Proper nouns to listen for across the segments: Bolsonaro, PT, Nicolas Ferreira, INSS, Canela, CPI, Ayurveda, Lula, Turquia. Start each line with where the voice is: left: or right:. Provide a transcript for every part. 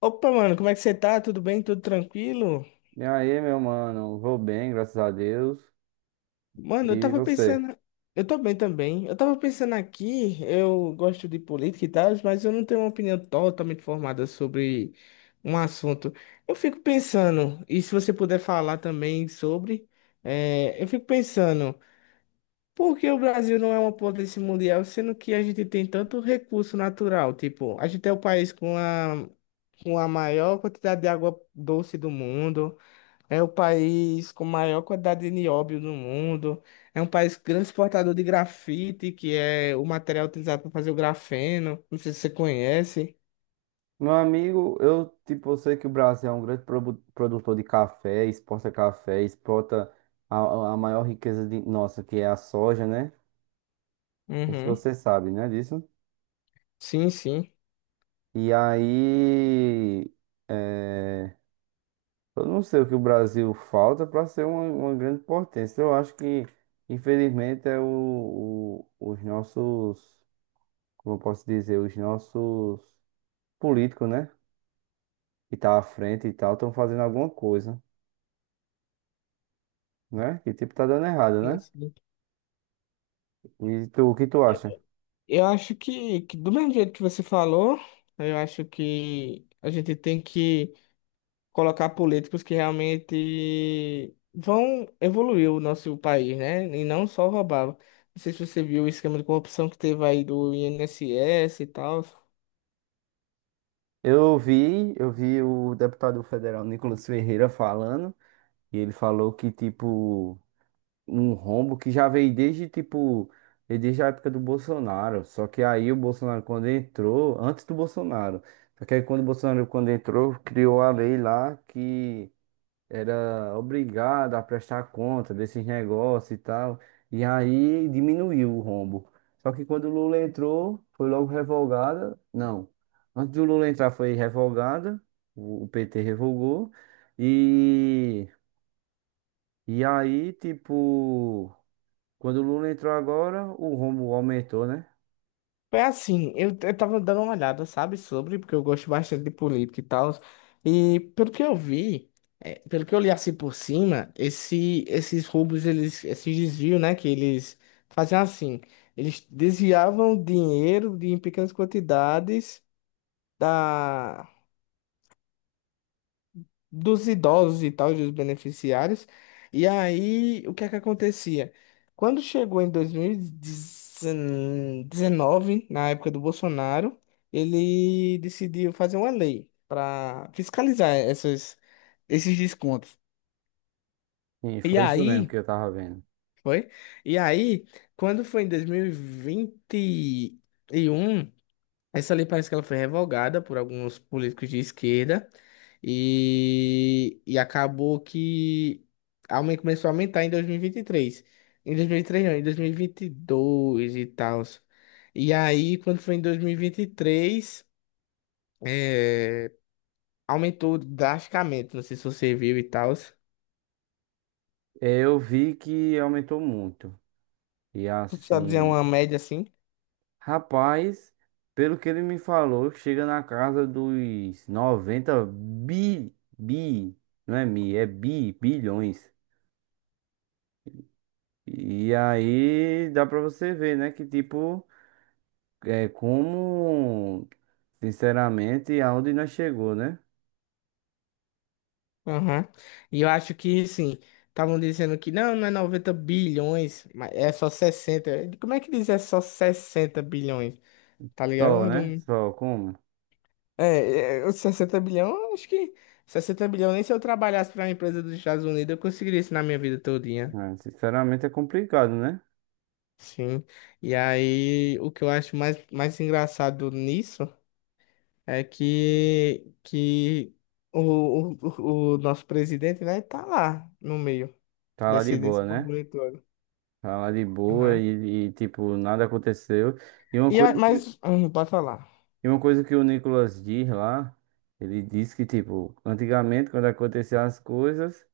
left: Opa, mano, como é que você tá? Tudo bem? Tudo tranquilo?
right: E aí, meu mano, vou bem, graças a Deus.
left: Mano, eu
right: E
left: tava
right: você?
left: pensando. Eu tô bem também. Eu tava pensando aqui, eu gosto de política e tal, mas eu não tenho uma opinião totalmente formada sobre um assunto. Eu fico pensando, e se você puder falar também sobre, eu fico pensando, por que o Brasil não é uma potência mundial, sendo que a gente tem tanto recurso natural? Tipo, a gente é o país com a maior quantidade de água doce do mundo. É o país com maior quantidade de nióbio no mundo. É um país grande exportador de grafite, que é o material utilizado para fazer o grafeno. Não sei se você conhece.
right: Meu amigo, eu tipo, eu sei que o Brasil é um grande produtor de café, exporta a maior riqueza de nossa, que é a soja, né? Não sei se
left: Uhum.
right: você sabe, né, disso.
left: Sim, sim.
right: E aí, é, eu não sei o que o Brasil falta para ser uma grande potência. Eu acho que, infelizmente, é os nossos, como eu posso dizer, os nossos políticos, né? Que tá à frente e tal, estão fazendo alguma coisa, né? Que tipo tá dando errado,
left: Sim,
right: né?
left: sim.
right: E tu, o que tu acha?
left: Eu acho que do mesmo jeito que você falou, eu acho que a gente tem que colocar políticos que realmente vão evoluir o nosso país, né? E não só roubar. Não sei se você viu o esquema de corrupção que teve aí do INSS e tal.
right: Eu vi o deputado federal Nicolas Ferreira falando, e ele falou que, tipo, um rombo que já veio desde, tipo, veio desde a época do Bolsonaro. Só que aí o Bolsonaro, quando entrou, antes do Bolsonaro, só que aí quando o Bolsonaro, quando entrou, criou a lei lá que era obrigado a prestar conta desses negócios e tal. E aí diminuiu o rombo. Só que quando o Lula entrou, foi logo revogada. Não, antes do Lula entrar foi revogada, o PT revogou. E, e aí, tipo, quando o Lula entrou agora, o rombo aumentou, né?
left: É assim, eu tava dando uma olhada, sabe, sobre, porque eu gosto bastante de política e tal. E pelo que eu vi, é, pelo que eu li assim por cima, esses roubos, eles, esses desvios, né, que eles faziam assim, eles desviavam dinheiro de, em pequenas quantidades da, dos idosos e tal, dos beneficiários. E aí, o que é que acontecia? Quando chegou em 2019, na época do Bolsonaro, ele decidiu fazer uma lei para fiscalizar esses descontos.
right: E
left: E
right: foi isso mesmo
left: aí,
right: que eu tava vendo.
left: foi? E aí, quando foi em 2021, essa lei parece que ela foi revogada por alguns políticos de esquerda e acabou que começou a aumentar em 2023. Em 2023 não, em 2022 e vinte e dois e tal. E aí, quando foi em 2023, eh, aumentou drasticamente, não sei se você viu e tal.
right: Eu vi que aumentou muito. E
left: Só dizer
right: assim,
left: uma média assim.
right: rapaz, pelo que ele me falou, chega na casa dos 90 bi, bi, não é mi, é bi, bilhões. E aí dá pra você ver, né, que tipo, é como, sinceramente, aonde nós chegou, né?
left: Aham. E eu acho que, sim, estavam dizendo que não, não é 90 bilhões, mas é só sessenta. Como é que diz? É só 60 bilhões? Tá ligado?
right: Só,
left: Eu
right: né?
left: não-
right: Só, como?
left: É, os 60 bilhões, eu acho que 60 bilhões, nem se eu trabalhasse pra uma empresa dos Estados Unidos, eu conseguiria isso na minha vida todinha.
right: É, sinceramente é complicado, né?
left: Sim. E aí, o que eu acho mais engraçado nisso é que o nosso presidente, né, tá lá no meio
right: Tá lá de
left: desse
right: boa, né?
left: burburinho todo.
right: Tá lá de boa e tipo, nada aconteceu. E uma coisa que
left: Mas, pode falar.
right: E uma coisa que o Nicolas diz lá, ele diz que, tipo, antigamente, quando aconteciam as coisas,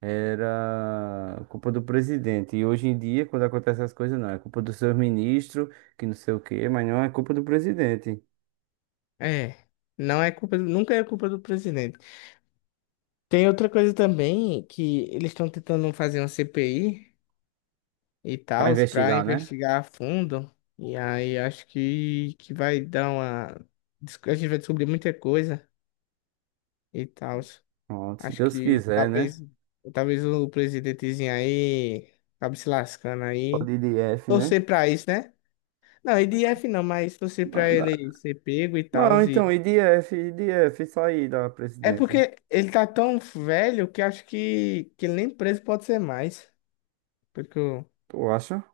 right: era culpa do presidente. E hoje em dia, quando acontecem as coisas, não, é culpa do seu ministro, que não sei o quê, mas não é culpa do presidente.
left: É, não é culpa, nunca é culpa do presidente. Tem outra coisa também que eles estão tentando fazer uma CPI e
right: Pra
left: tal para
right: investigar, né?
left: investigar a fundo. E aí acho que vai dar uma a gente vai descobrir muita coisa e tal.
right: Pronto, se
left: Acho
right: Deus
left: que
right: quiser, né?
left: talvez o presidentezinho aí acabe se lascando aí.
right: Pode ir de F, né?
left: Torcer pra isso, né? Não, IDF não, mas torcer
right: Não,
left: pra
right: não,
left: ele ser pego e tal.
right: não, então, IDF IDF, sair da
left: É
right: presidência.
left: porque ele tá tão velho que acho que ele nem preso pode ser mais. Pelo que eu,
right: Tu acha?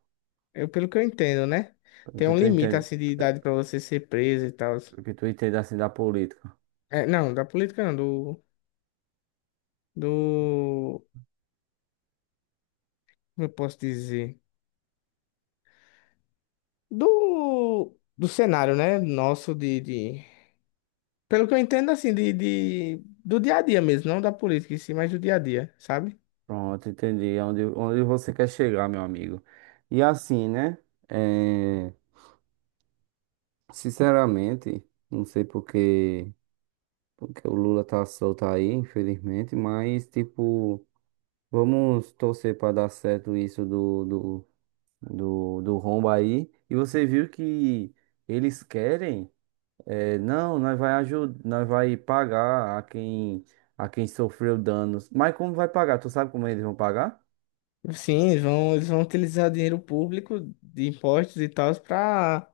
left: Pelo que eu entendo, né?
right: Pelo
left: Tem
right: que
left: um
right: tu
left: limite
right: entende,
left: assim de idade pra você ser preso e tal.
right: pelo que tu entende assim da política.
left: É, não, da política não, do, como eu posso dizer? Do cenário, né? Nosso, pelo que eu entendo assim, do dia a dia mesmo, não da política em si, mas do dia a dia, sabe?
right: Pronto, entendi. É. Onde você quer chegar, meu amigo. E assim, né? É, sinceramente, não sei porque, porque o Lula tá solto aí, infelizmente, mas, tipo, vamos torcer para dar certo isso do, rombo aí. E você viu que eles querem, é, não, nós vai ajudar, nós vai pagar a quem sofreu danos. Mas como vai pagar? Tu sabe como eles vão pagar?
left: Sim, eles vão utilizar dinheiro público de impostos e tal para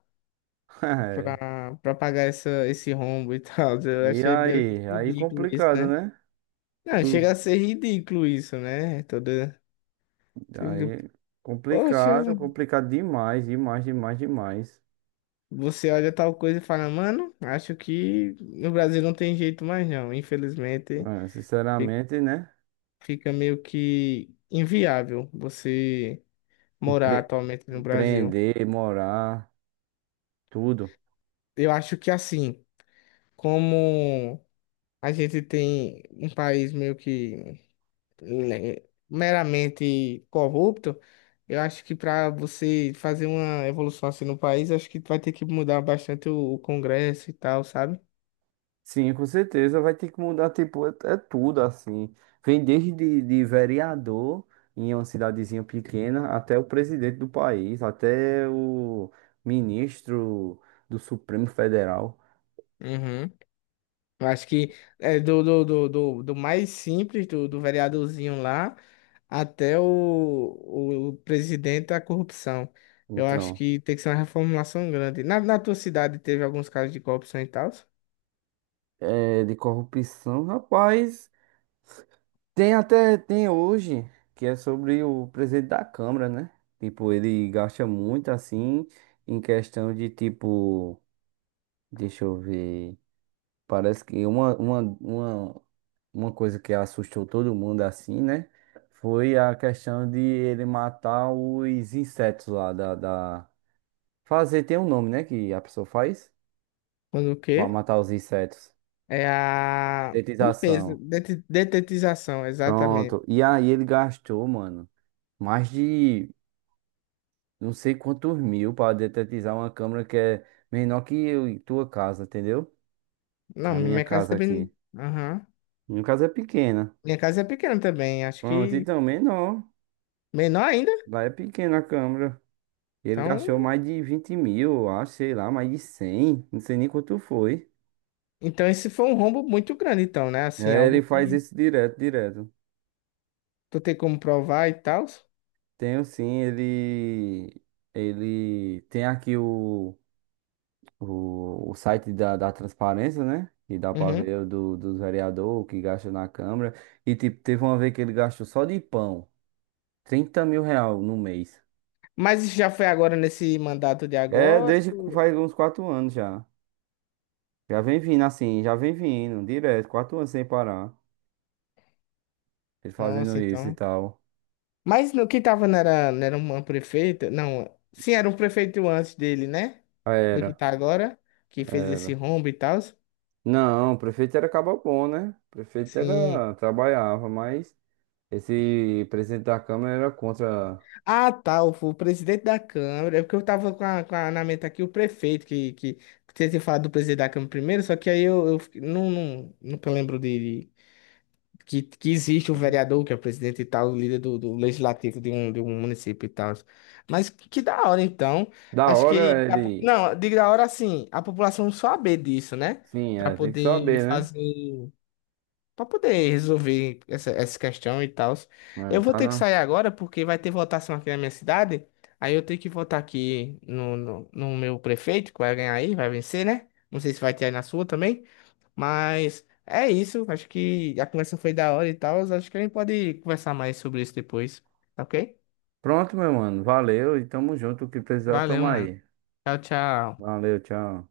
left: pra, pra pagar esse rombo e tal. Eu
right: E
left: achei meio que
right: aí? Aí
left: ridículo isso,
right: complicado,
left: né?
right: né?
left: Não,
right: Eu-
left: chega a ser ridículo isso, né? Toda. Tipo,
right: Aí
left: Poxa,
right: complicado, complicado demais, demais, demais, demais.
left: você olha tal coisa e fala, mano, acho que no Brasil não tem jeito mais não. Infelizmente,
right: É,
left: fi-
right: sinceramente, né?
left: fica meio que inviável você morar
right: Empre-
left: atualmente no Brasil.
right: empreender, morar, tudo.
left: Eu acho que assim, como a gente tem um país meio que le- meramente corrupto, eu acho que para você fazer uma evolução assim no país, acho que vai ter que mudar bastante o Congresso e tal, sabe?
right: Sim, com certeza vai ter que mudar, tipo, é tudo assim. Vem desde de vereador em uma cidadezinha pequena até o presidente do país, até o ministro do Supremo Federal.
left: Uhum. Eu acho que é do mais simples, do vereadorzinho lá, até o presidente da corrupção. Eu acho
right: Então,
left: que tem que ser uma reformulação grande. Na tua cidade teve alguns casos de corrupção e tal?
right: é, de corrupção, rapaz. Tem até, tem hoje, que é sobre o presidente da Câmara, né? Tipo, ele gasta muito assim, em questão de tipo, deixa eu ver, parece que uma coisa que assustou todo mundo assim, né? Foi a questão de ele matar os insetos lá Fazer tem um nome, né? Que a pessoa faz
left: Quando o
right: pra
left: quê?
right: matar os insetos.
left: É a limpeza,
right: Detetização.
left: detetização, exatamente.
right: Pronto. E aí ele gastou, mano, mais de não sei quantos mil para detetizar uma câmera que é menor que eu e tua casa, entendeu? Que
left: Não,
right: é a minha
left: minha casa
right: casa aqui.
left: também. Aham.
right: Minha casa é pequena.
left: Minha casa é pequena também, acho
right: Pronto,
left: que
right: então, menor.
left: menor ainda.
right: Lá é pequena a câmera. Ele
left: Então,
right: gastou mais de 20 mil, eu acho, sei lá, mais de 100, não sei nem quanto foi.
left: então esse foi um rombo muito grande, então, né? Assim,
right: É, ele
left: algo
right: faz
left: que
right: isso direto, direto.
left: tu tem como provar e tal.
right: Tenho sim, ele. Ele tem aqui o. O site da transparência, né? E dá pra
left: Uhum.
right: ver o do, dos vereadores que gastam na Câmara. E tipo, teve uma vez que ele gastou só de pão 30 mil real no mês.
left: Mas isso já foi agora nesse mandato de
right: É,
left: agora?
right: desde que
left: Ou-
right: faz uns 4 anos já. Já vem vindo assim, já vem vindo, direto, 4 anos sem parar. Ele fazendo
left: Nossa,
right: isso e
left: então.
right: tal.
left: Mas no que tava não era uma prefeita? Não, sim, era um prefeito antes dele, né? Do
right: Era,
left: que tá agora, que, fez esse
right: era.
left: rombo e tal.
right: Não, o prefeito era bom né? O prefeito
left: Sim.
right: era, trabalhava, mas esse presidente da Câmara era contra.
left: Ah, tá, o presidente da Câmara. É porque eu tava na mente aqui o prefeito, que você tinha falado do presidente da Câmara primeiro, só que aí não, não, nunca lembro que existe o vereador, que é o presidente e tal, o líder do legislativo de um município e tal. Mas que da hora, então.
right: Da
left: Acho que.
right: hora
left: A po-
right: ele.
left: Não, digo da hora assim, a população saber disso, né?
right: Sim,
left: Pra
right: é, tem que
left: poder
right: saber, né?
left: fazer. Pra poder resolver essa questão e tal.
right: É,
left: Eu vou
right: tá
left: ter que
right: na...
left: sair agora porque vai ter votação aqui na minha cidade. Aí eu tenho que votar aqui no meu prefeito, que vai ganhar aí, vai vencer, né? Não sei se vai ter aí na sua também. Mas é isso. Acho que a conversa foi da hora e tal. Acho que a gente pode conversar mais sobre isso depois. Tá ok?
right: Pronto, meu mano. Valeu e tamo junto. O que precisar, tamo
left: Valeu, mano.
right: aí.
left: Tchau, tchau.
right: Valeu, tchau.